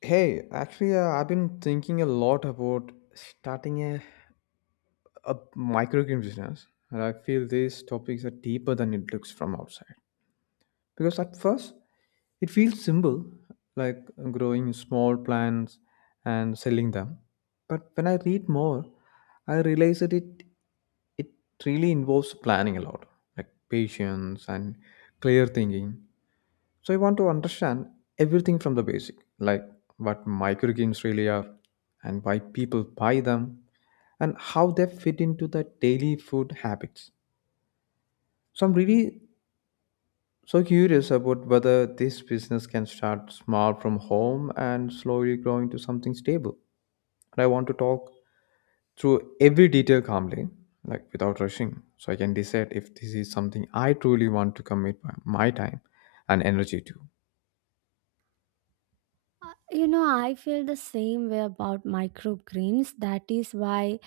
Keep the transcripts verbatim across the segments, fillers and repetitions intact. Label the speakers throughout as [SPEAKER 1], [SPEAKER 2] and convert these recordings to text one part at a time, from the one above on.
[SPEAKER 1] Hey, actually, uh, I've been thinking a lot about starting a, a microgame business, and I feel these topics are deeper than it looks from outside. Because at first, it feels simple, like growing small plants and selling them. But when I read more, I realize that it it really involves planning a lot, like patience and clear thinking. So I want to understand everything from the basic, like what microgames really are and why people buy them and how they fit into the daily food habits. So I'm really so curious about whether this business can start small from home and slowly grow into something stable. And I want to talk through every detail calmly, like without rushing, so I can decide if this is something I truly want to commit my my time and energy to.
[SPEAKER 2] Uh, You know, I feel the same way about microgreens. That is why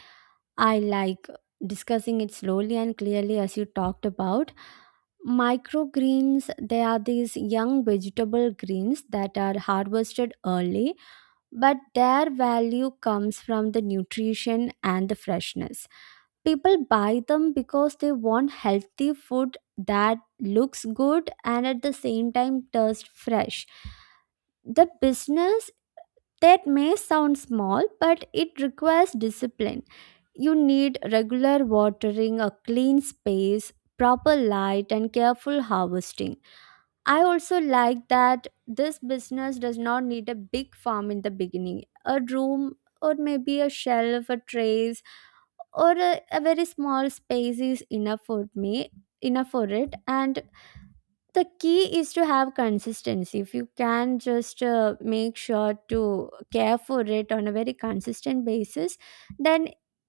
[SPEAKER 2] I like discussing it slowly and clearly, as you talked about. Microgreens, they are these young vegetable greens that are harvested early, but their value comes from the nutrition and the freshness. People buy them because they want healthy food that looks good and at the same time tastes fresh. The business that may sound small, but it requires discipline. You need regular watering, a clean space, proper light, and careful harvesting. I also like that this business does not need a big farm in the beginning. A room, or maybe a shelf, a trays, or a, a very small space is enough for me, enough for it, and the key is to have consistency. If you can just uh, make sure to care for it on a very consistent basis, then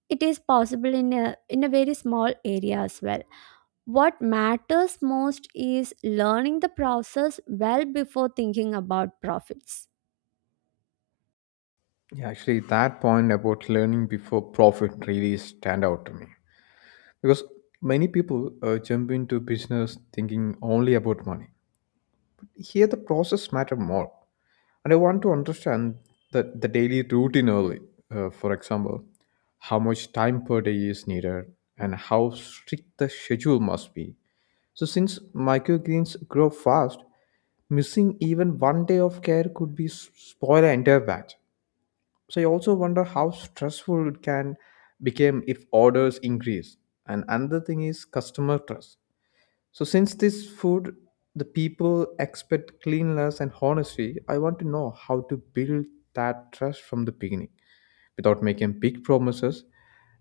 [SPEAKER 2] it is possible in a in a very small area as well. What matters most is learning the process well before thinking about profits.
[SPEAKER 1] Yeah, actually, that point about learning before profit really stand out to me because many people uh, jump into business thinking only about money. Here, the process matter more, and I want to understand the the daily routine early. Uh, for example, how much time per day is needed and how strict the schedule must be. So, since microgreens grow fast, missing even one day of care could be s- spoil an entire batch. So I also wonder how stressful it can become if orders increase. And another thing is customer trust. So since this food, the people expect cleanliness and honesty, I want to know how to build that trust from the beginning without making big promises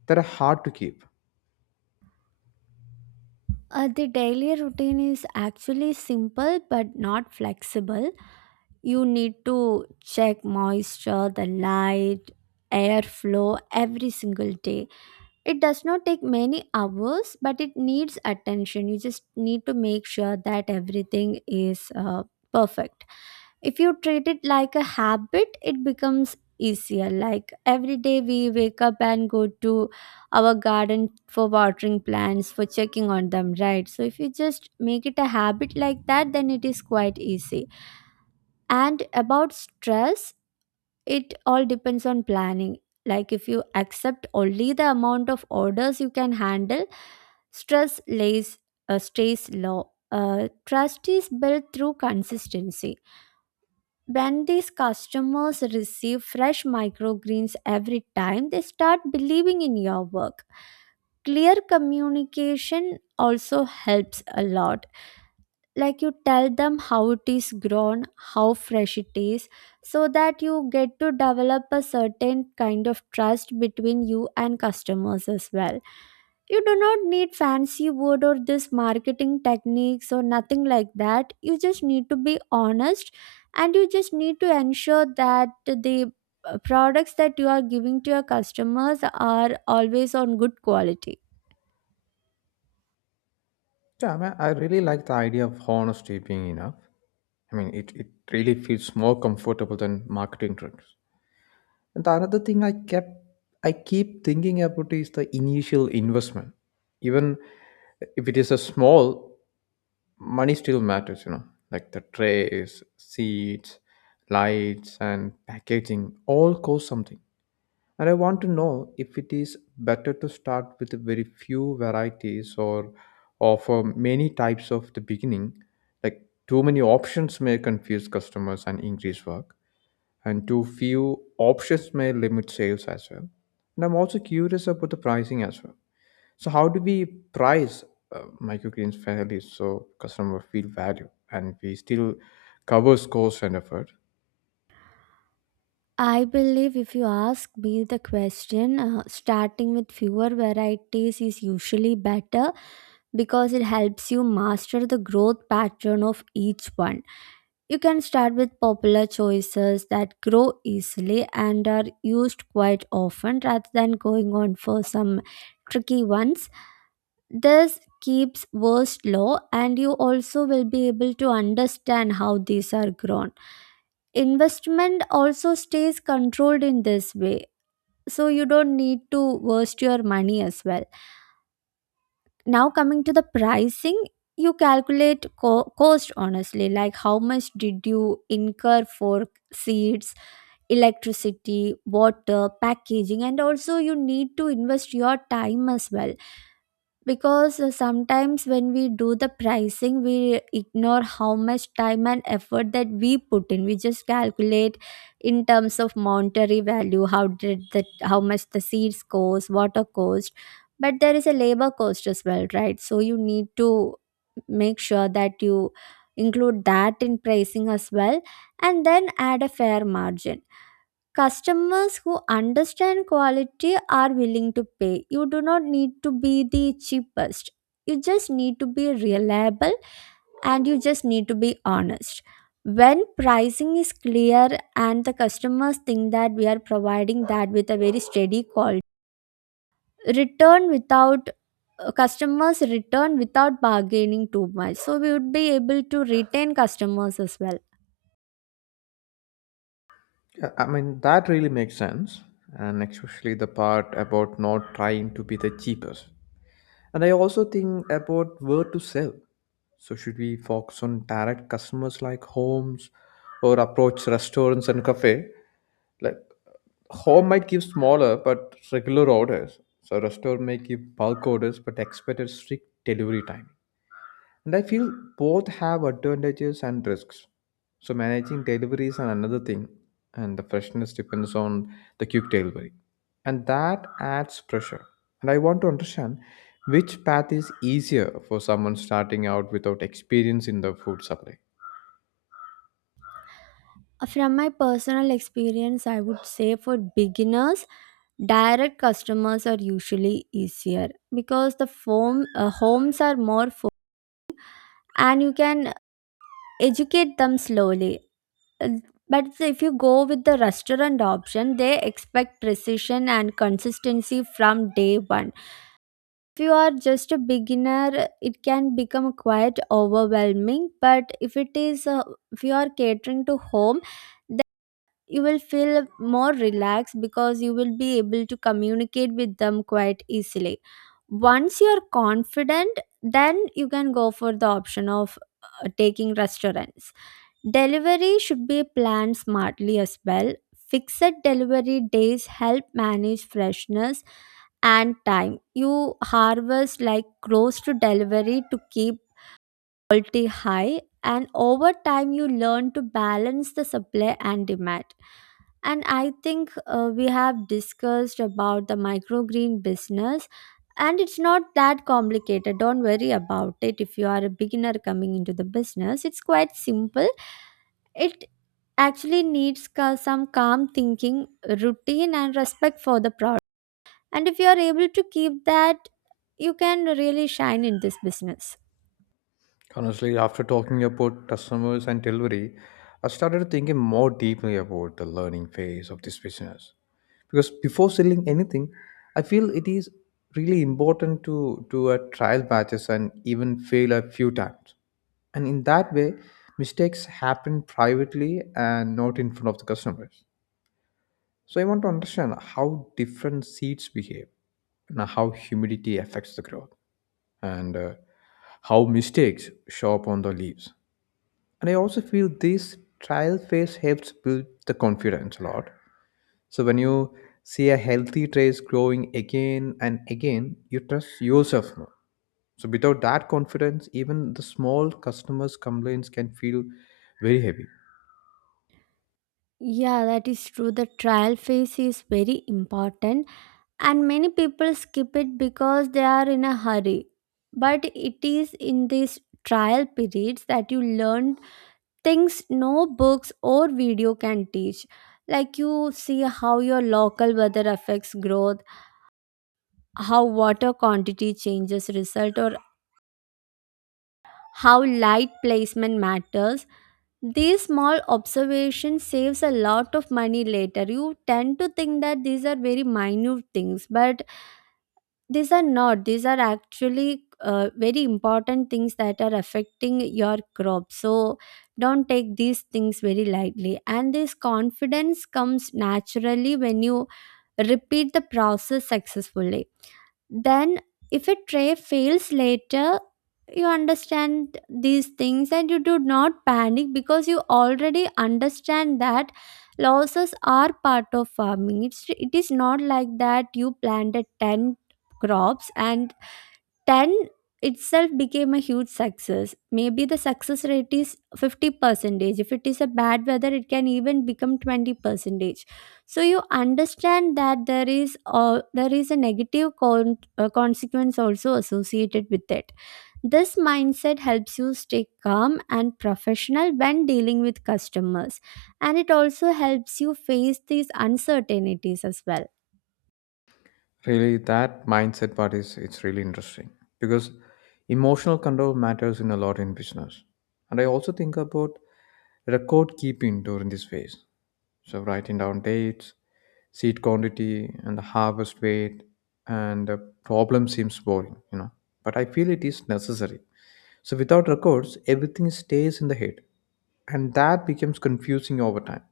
[SPEAKER 1] that are hard to keep.
[SPEAKER 2] uh, The daily routine is actually simple but not flexible. You need to check moisture, the light, airflow every single day. It does not take many hours, but it needs attention. You just need to make sure that everything is uh, perfect. If you treat it like a habit, it becomes easier. Like every day, we wake up and go to our garden for watering plants, for checking on them, right? So, if you just make it a habit like that, then it is quite easy. And about stress, it all depends on planning. Like if you accept only the amount of orders you can handle, stress lays uh, stays low. Uh, trust is built through consistency. When these customers receive fresh microgreens every time, they start believing in your work. Clear communication also helps a lot, like you tell them how it is grown, how fresh it is, so that you get to develop a certain kind of trust between you and customers as well. You do not need fancy wood or this marketing techniques or nothing like that. You just need to be honest, and you just need to ensure that the uh, products that you are giving to your customers are always on good quality.
[SPEAKER 1] Yeah, I, mean, I really like the idea of honesty being enough. I mean, it, it really feels more comfortable than marketing tricks. And the another thing I kept I keep thinking about is the initial investment. Even if it is a small, money still matters, you know, like the trays, seats, lights and packaging all cost something. And I want to know if it is better to start with very few varieties or offer many types of the beginning. Like too many options may confuse customers and increase work and too few options may limit sales as well. And I'm also curious about the pricing as well. So how do we price uh, microgreens fairly so customer feel value and we still covers cost and effort?
[SPEAKER 2] I believe if you ask me the question, uh, starting with fewer varieties is usually better because it helps you master the growth pattern of each one. You can start with popular choices that grow easily and are used quite often rather than going on for some tricky ones. This keeps worst low, and you also will be able to understand how these are grown. Investment also stays controlled in this way, so you don't need to waste your money as well. Now coming to the pricing, you calculate co- cost honestly, like how much did you incur for seats, electricity, water, packaging, and also you need to invest your time as well, because uh, sometimes when we do the pricing, we ignore how much time and effort that we put in. We just calculate in terms of monetary value how did the how much the seeds cost, water cost, but there is a labor cost as well, right? So you need to make sure that you include that in pricing as well, and then add a fair margin. Customers who understand quality are willing to pay. You do not need to be the cheapest. You just need to be reliable and you just need to be honest. When pricing is clear and the customers think that we are providing that with a very steady quality, return without uh, customers return without bargaining too much. So we would be able to retain customers as well.
[SPEAKER 1] Yeah, I mean that really makes sense, and especially the part about not trying to be the cheapest. And I also think about where to sell. So should we focus on direct customers like homes or approach restaurants and cafe? Like home might give smaller but regular orders. So restaurant may give bulk orders but expect a strict delivery time. And I feel both have advantages and risks. So managing delivery is another thing, and the freshness depends on the quick delivery, and that adds pressure. And I want to understand which path is easier for someone starting out without experience in the food supply.
[SPEAKER 2] From my personal experience, I would say for beginners, direct customers are usually easier because the form uh, homes are more fo- and you can educate them slowly. Uh, but if you go with the restaurant option, they expect precision and consistency from day one. If you are just a beginner, it can become quite overwhelming, but if it is uh, if you are catering to home, you will feel more relaxed because you will be able to communicate with them quite easily. Once you're confident, then you can go for the option of uh, taking restaurants. Delivery should be planned smartly as well. Fixed delivery days help manage freshness and time. You harvest like close to delivery to keep quality high, and over time, you learn to balance the supply and demand. And I think uh, we have discussed about the microgreen business, and it's not that complicated. Don't worry about it if you are a beginner coming into the business. It's quite simple. It actually needs ca- some calm thinking, routine, and respect for the product. And if you are able to keep that, you can really shine in this business.
[SPEAKER 1] Honestly, after talking about customers and delivery, I started thinking more deeply about the learning phase of this business. Because before selling anything, I feel it is really important to do a trial batches and even fail a few times. And in that way, mistakes happen privately and not in front of the customers. So I want to understand how different seeds behave and how humidity affects the growth and uh, how mistakes show up on the leaves and I also feel this trial phase helps build the confidence a lot. So when you see a healthy trace growing again and again, you trust yourself more. So without that confidence, even the small customers' complaints can feel very heavy.
[SPEAKER 2] Yeah, that is true. The trial phase is very important, and many people skip it because they are in a hurry. But it is in these trial periods that you learn things no books or video can teach. Like you see how your local weather affects growth, how water quantity changes result, or how light placement matters. These small observations saves a lot of money later. You tend to think that these are very minute things, but these are not. These are actually uh, very important things that are affecting your crop. So don't take these things very lightly. And this confidence comes naturally when you repeat the process successfully. Then if a tray fails later, you understand these things and you do not panic because you already understand that losses are part of farming. It's it is not like that you planted ten crops and ten itself became a huge success. Maybe the success rate is fifty percentage. If it is a bad weather, it can even become twenty percentage. So you understand that there is uh, there is a negative con- uh, consequence also associated with it. This mindset helps you stay calm and professional when dealing with customers, and it also helps you face these uncertainties as well.
[SPEAKER 1] Really, that mindset part is it's really interesting because emotional control matters in a lot in business. And I also think about record keeping during this phase. So writing down dates, seed quantity, and the harvest weight, and the problem seems boring, you know. But I feel it is necessary. So without records, everything stays in the head, and that becomes confusing over time.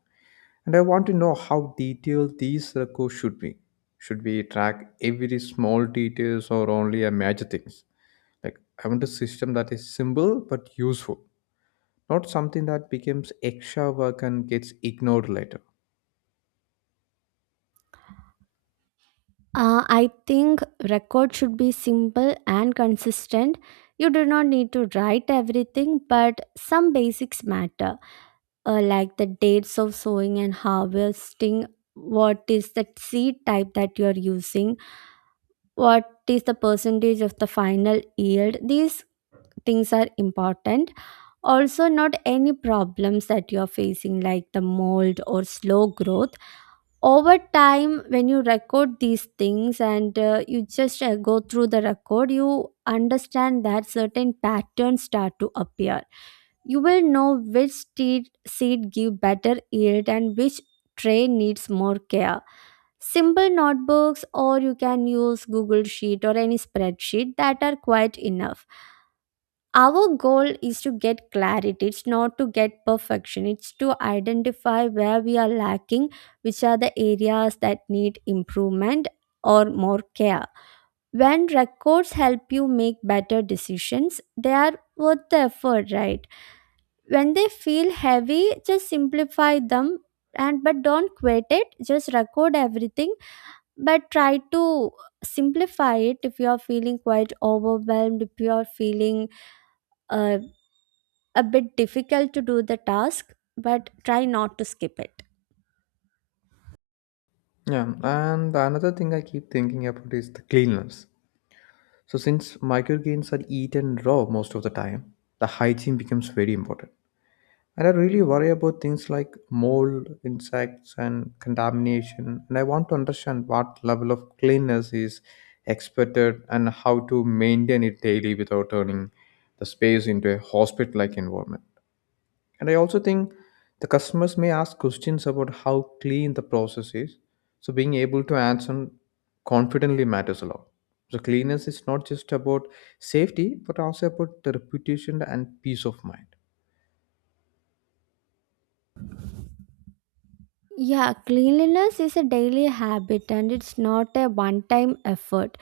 [SPEAKER 1] And I want to know how detailed these records should be. Should we track every small details or only a major things? Like I want a system that is simple but useful, not something that becomes extra work and gets ignored later.
[SPEAKER 2] Uh, I think record should be simple and consistent. You do not need to write everything, but some basics matter, uh, like the dates of sowing and harvesting, what is the seed type that you are using, what is the percentage of the final yield. These things are important. Also, not any problems that you are facing, like the mold or slow growth. Over time, when you record these things and uh, you just uh, go through the record, you understand that certain patterns start to appear. You will know which seed, seed give better yield and which tray needs more care. Simple notebooks or you can use Google sheet or any spreadsheet that are quite enough. Our goal is to get clarity. It's not to get perfection. It's to identify where we are lacking, which are the areas that need improvement or more care. When records help you make better decisions, they are worth the effort, right? When they feel heavy, just simplify them. And but don't quit it, just record everything, but try to simplify it if you are feeling quite overwhelmed, if you are feeling uh, a bit difficult to do the task, but try not to skip it.
[SPEAKER 1] Yeah, and the another thing I keep thinking about is the cleanliness. So, since microgreens are eaten raw most of the time, the hygiene becomes very important. And I really worry about things like mold, insects, and contamination. And I want to understand what level of cleanliness is expected and how to maintain it daily without turning the space into a hospital like environment. And I also think the customers may ask questions about how clean the process is. So being able to answer confidently matters a lot. So cleanliness is not just about safety, but also about the reputation and peace of mind.
[SPEAKER 2] Yeah, cleanliness is a daily habit, and it's not a one time effort.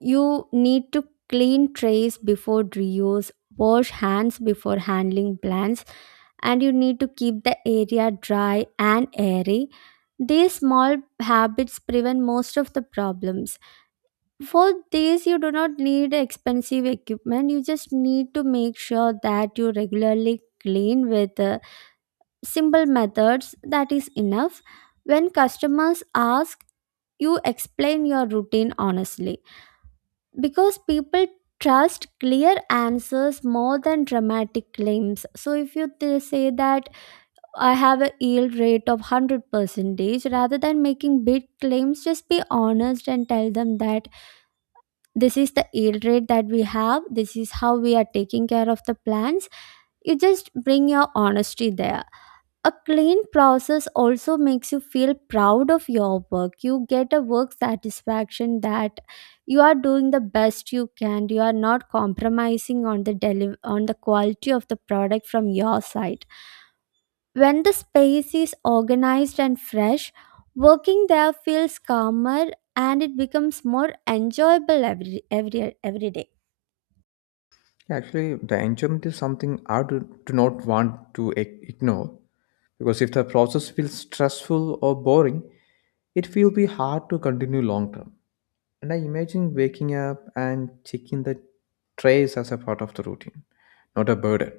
[SPEAKER 2] You need to clean trays before reuse, wash hands before handling plants, and you need to keep the area dry and airy. These small habits prevent most of the problems. For this, you do not need expensive equipment. You just need to make sure that you regularly clean with uh, simple methods, that is enough. When customers ask, you explain your routine honestly, because people trust clear answers more than dramatic claims. So if you th- say that I have a yield rate of one hundred percentage rather than making big claims, just be honest and tell them that this is the yield rate that we have, this is how we are taking care of the plants. You just bring your honesty there. A clean process also makes you feel proud of your work. You get a work satisfaction that you are doing the best you can. You are not compromising on the deli- on the quality of the product from your side. When the space is organized and fresh, working there feels calmer, and it becomes more enjoyable every every every day.
[SPEAKER 1] Actually, the enjoyment is something I do, do not want to ig- ignore because if the process feels stressful or boring, it will be hard to continue long term. And I imagine waking up and checking the trays as a part of the routine, not a burden.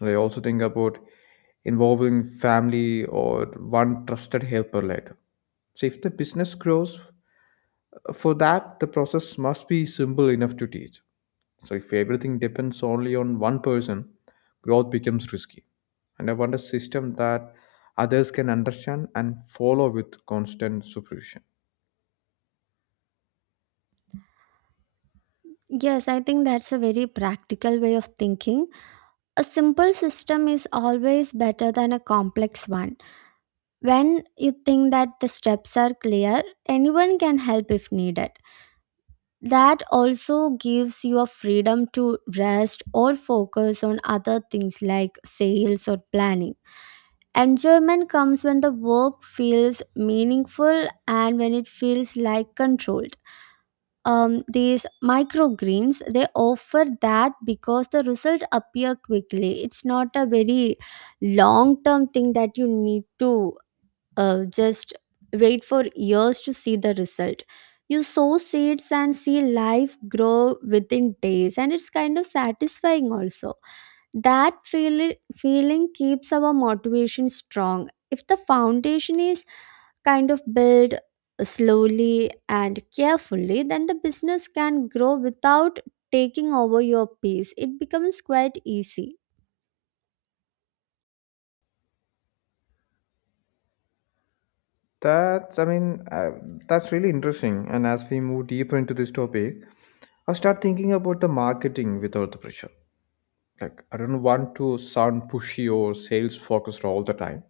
[SPEAKER 1] And I also think about involving family or one trusted helper later. So if the business grows, uh, for that the process must be simple enough to teach. So if everything depends only on one person, growth becomes risky. And I want a system that others can understand and follow with constant supervision.
[SPEAKER 2] Yes, I think that's a very practical way of thinking. A simple system is always better than a complex one. When you think that the steps are clear, anyone can help if needed. That also gives you a freedom to rest or focus on other things like sales or planning. Enjoyment comes when the work feels meaningful and when it feels like controlled. Um, these microgreens they offer that because the result appear quickly. It's not a very long term thing that you need to uh, just wait for years to see the result. You sow seeds and see life grow within days, and it's kind of satisfying also. That feel- feeling keeps our motivation strong. If the foundation is kind of built slowly and carefully, then the business can grow without taking over your peace. It becomes quite easy.
[SPEAKER 1] That's, I mean, uh, that's really interesting. And as we move deeper into this topic, I start thinking about the marketing without the pressure. Like, I don't want to sound pushy or sales focused all the time.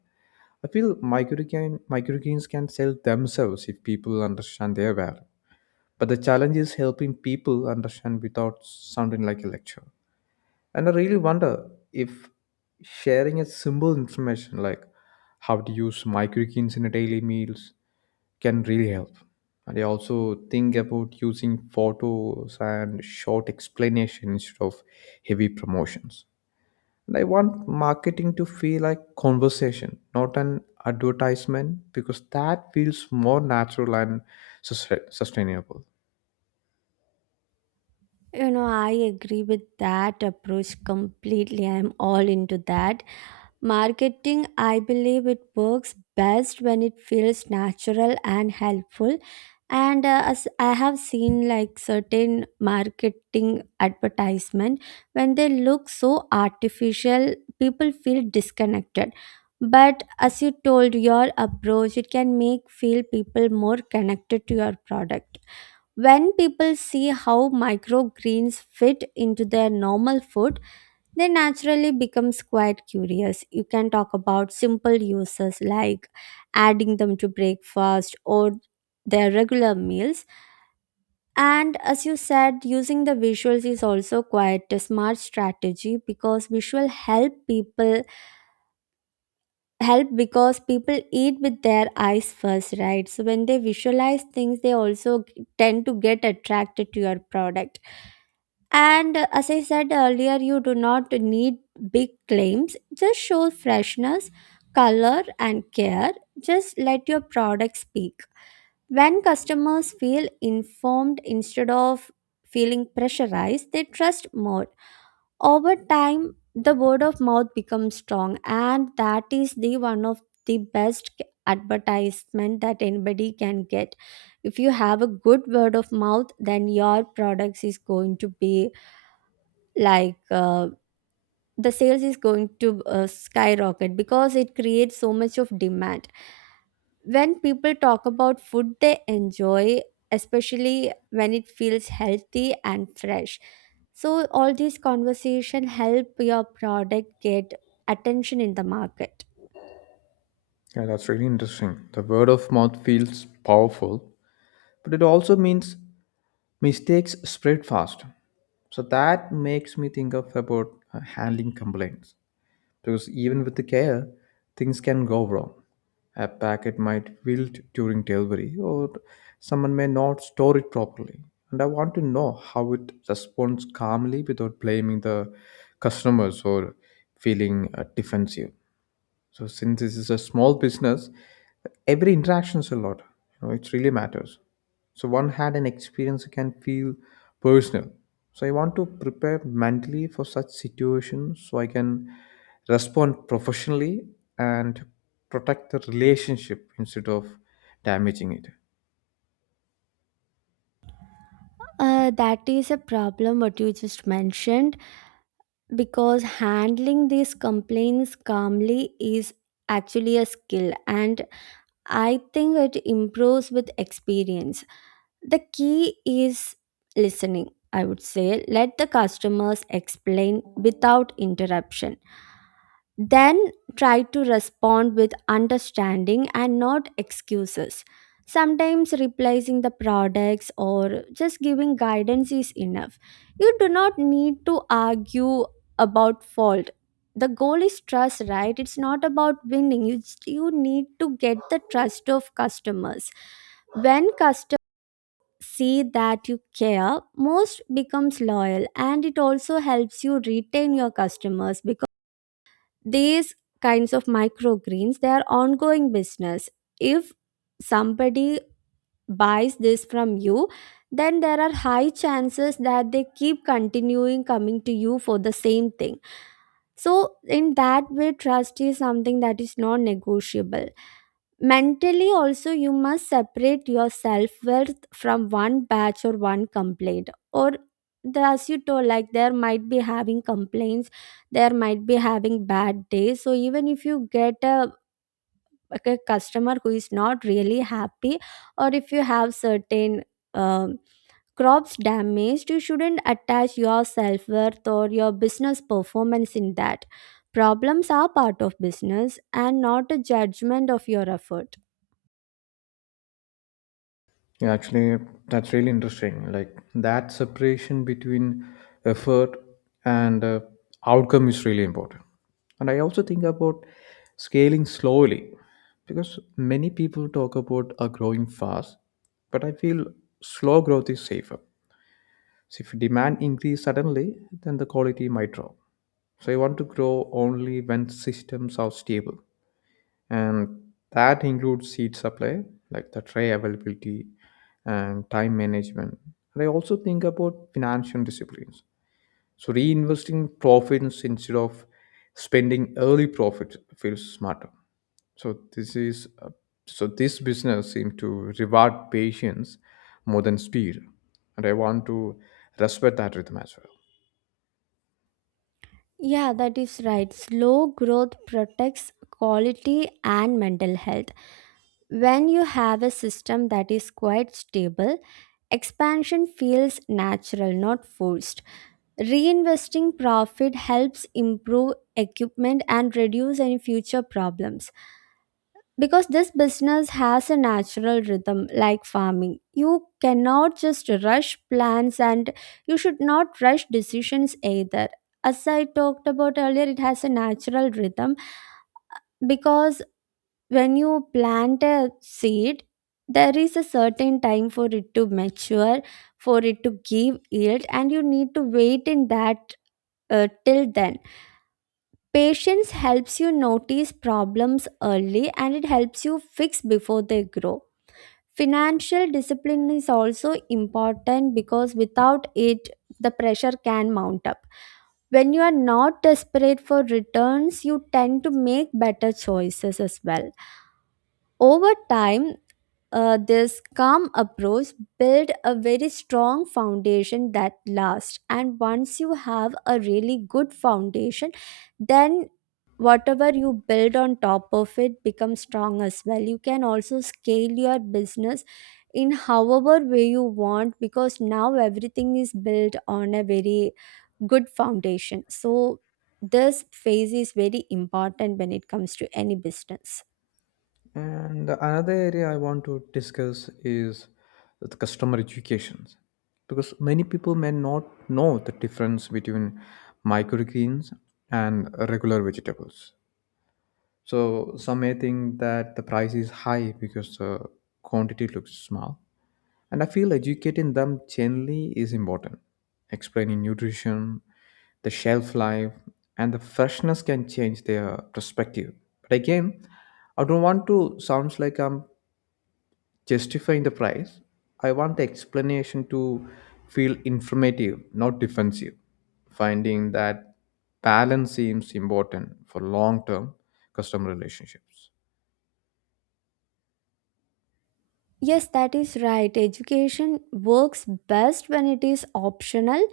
[SPEAKER 1] I feel microgain, microgains can sell themselves if people understand their value. But the challenge is helping people understand without sounding like a lecture. And I really wonder if sharing a simple information like how to use microgains in a daily meals can really help. And I also think about using photos and short explanation instead of heavy promotions. And I want marketing to feel like conversation, not an advertisement, because that feels more natural and sus- sustainable.
[SPEAKER 2] You know, I agree with that approach completely. I'm all into that. Marketing, I believe it works best when it feels natural and helpful. And uh, as I have seen like certain marketing advertisement, when they look so artificial, people feel disconnected. But as you told, your approach, it can make feel people more connected to your product. When people see how microgreens fit into their normal food, they naturally becomes quite curious. You can talk about simple uses like adding them to breakfast or their regular meals. And as you said, using the visuals is also quite a smart strategy because visual help people help because people eat with their eyes first, right? So when they visualize things, they also tend to get attracted to your product. And uh, as I said earlier, you do not need big claims. Just show freshness, color, and care. Just let your product speak. When customers feel informed instead of feeling pressurized, they trust more. Over time, the word of mouth becomes strong, and that is the one of the best c- advertisement that anybody can get. If you have a good word of mouth, then your products is going to be like uh, the sales is going to uh, skyrocket because it creates so much of demand when people talk about food they enjoy, especially when it feels healthy and fresh. So all these conversation help your product get attention in the market.
[SPEAKER 1] Yeah, that's really interesting. The word of mouth feels powerful, but it also means mistakes spread fast. So that makes me think of about uh, handling complaints because even with the care, things can go wrong. A packet might wilt during delivery, or someone may not store it properly. And I want to know how it responds calmly without blaming the customers or feeling uh, defensive. So since this is a small business, every interaction is a lot. You know, it really matters. So one had an experience can feel personal. So I want to prepare mentally for such situations so I can respond professionally and protect the relationship instead of damaging it.
[SPEAKER 2] Uh, that is a problem what you just mentioned, because handling these complaints calmly is actually a skill, and I think it improves with experience. The key is listening, I would say. Let the customers explain without interruption. Then try to respond with understanding and not excuses. Sometimes replacing the products or just giving guidance is enough. You do not need to argue about fault. The goal is trust, right? It's not about winning. You you need to get the trust of customers. When customers see that you care, most becomes loyal, and it also helps you retain your customers, because these kinds of microgreens they are ongoing business. If somebody buys this from you, then there are high chances that they keep continuing coming to you for the same thing. So, in that way, trust is something that is non negotiable. Mentally, also, you must separate your self worth from one batch or one complaint. Or, the, as you told, like there might be having complaints, there might be having bad days. So, even if you get a like a customer who is not really happy, or if you have certain um, crops damaged, you shouldn't attach your self-worth or your business performance in that. Problems are part of business and not a judgment of your effort.
[SPEAKER 1] Yeah, actually, that's really interesting. Like that separation between effort and uh, outcome is really important. And I also think about scaling slowly because many people talk about a growing fast, but I feel slow growth is safer. So if demand increase suddenly, then the quality might drop. So I want to grow only when systems are stable and that includes seed supply like the tray availability and time management, and I also think about financial disciplines. So reinvesting profits instead of spending early profits feels smarter. so this is uh, so this business seems to reward patience more than speed, and I want to respect that rhythm as well.
[SPEAKER 2] Yeah, that is right. Slow growth protects quality and mental health. When you have a system that is quite stable, expansion feels natural, not forced. Reinvesting profit helps improve equipment and reduce any future problems. Because this business has a natural rhythm, like farming, you cannot just rush plans and you should not rush decisions either. As I talked about earlier, it has a natural rhythm, because when you plant a seed, there is a certain time for it to mature, for it to give yield, and you need to wait in that uh, till then. Patience helps you notice problems early, and it helps you fix before they grow. Financial discipline is also important, because without it the pressure can mount up. When you are not desperate for returns, you tend to make better choices as well. Over time, uh, this calm approach build a very strong foundation that lasts, and once you have a really good foundation, then whatever you build on top of it becomes strong as well. You can also scale your business in however way you want, because now everything is built on a very good foundation. So this phase is very important when it comes to any business.
[SPEAKER 1] And another area I want to discuss is the customer education. Because many people may not know the difference between microgreens and regular vegetables. So some may think that the price is high because the quantity looks small. And I feel educating them generally is important. Explaining nutrition, the shelf life, and the freshness can change their perspective. But again, I don't want to sound like I'm justifying the price, I want the explanation to feel informative, not defensive. Finding that balance seems important for long term customer relationships.
[SPEAKER 2] Yes, that is right. Education works best when it is optional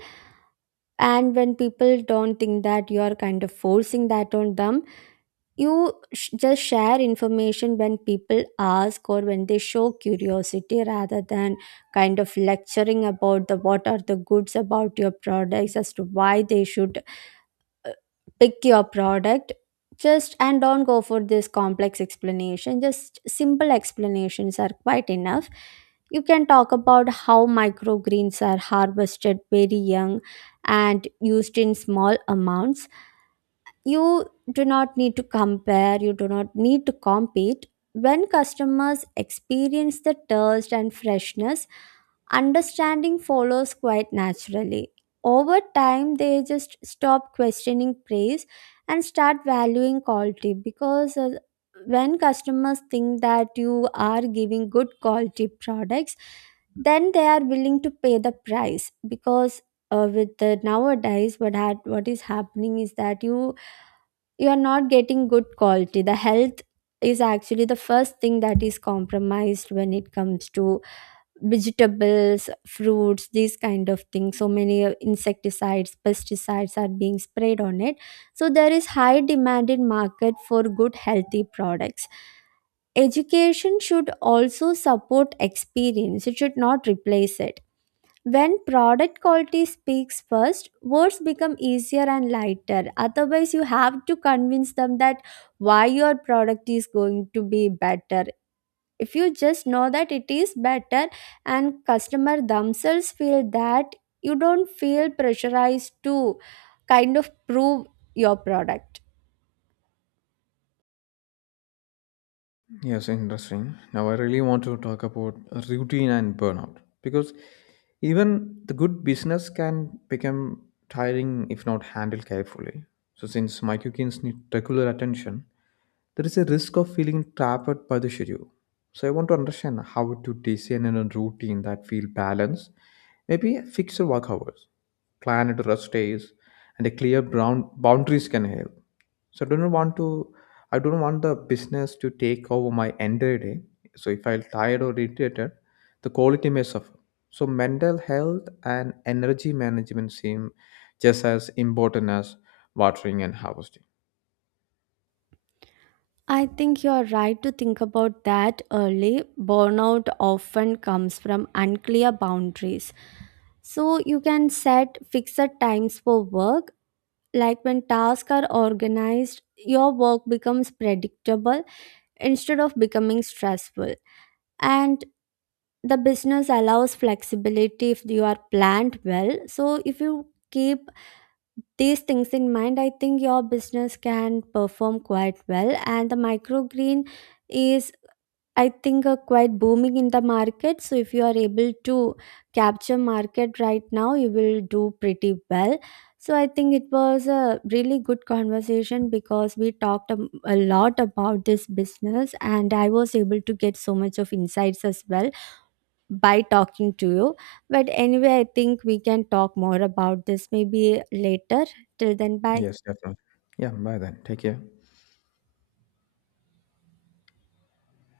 [SPEAKER 2] and when people don't think that you are kind of forcing that on them. You sh- just share information when people ask or when they show curiosity, rather than kind of lecturing about the what are the goods about your products as to why they should uh, pick your product. Just and don't go for this complex explanation. Just simple explanations are quite enough. You can talk about how microgreens are harvested very young and used in small amounts. You do not need to compare, you do not need to compete. When customers experience the taste and freshness, understanding follows quite naturally. Over time, they just stop questioning praise and start valuing quality, because uh, when customers think that you are giving good quality products, then they are willing to pay the price, because uh, with the nowadays what had what is happening is that you you are not getting good quality. The health is actually the first thing that is compromised when it comes to vegetables, fruits, these kind of things. So many uh, insecticides, pesticides are being sprayed on it. So there is high demand in market for good healthy products. Education should also support experience, it should not replace it. When product quality speaks first, words become easier and lighter. Otherwise, you have to convince them that why your product is going to be better. If you just know that it is better and customer themselves feel that, you don't feel pressurized to kind of prove your product.
[SPEAKER 1] Yes, interesting. Now, I really want to talk about routine and burnout because even the good business can become tiring if not handled carefully. So, since my cookies need regular attention, there is a risk of feeling trapped by the schedule. So, I want to understand how to design in a routine that feel balanced, maybe fixed work hours, planned rest days, and a clear brown boundaries can help. So, I don't want to I don't want the business to take over my entire day. So if I'm tired or irritated, the quality may suffer. So mental health and energy management seem just as important as watering and harvesting.
[SPEAKER 2] I think you're right to think about that early. Burnout often comes from unclear boundaries. So you can set fixed times for work. Like when tasks are organized, your work becomes predictable instead of becoming stressful. And the business allows flexibility if you are planned well. So if you keep these things in mind, I think your business can perform quite well. And the microgreen is, I think, uh, quite booming in the market. So if you are able to capture market right now, you will do pretty well. So I think it was a really good conversation, because we talked a, a lot about this business, and I was able to get so much of insights as well by talking to you. But anyway, I think we can talk more about this maybe later. Till then, bye.
[SPEAKER 1] Yes, definitely. Yeah, bye then. Take care.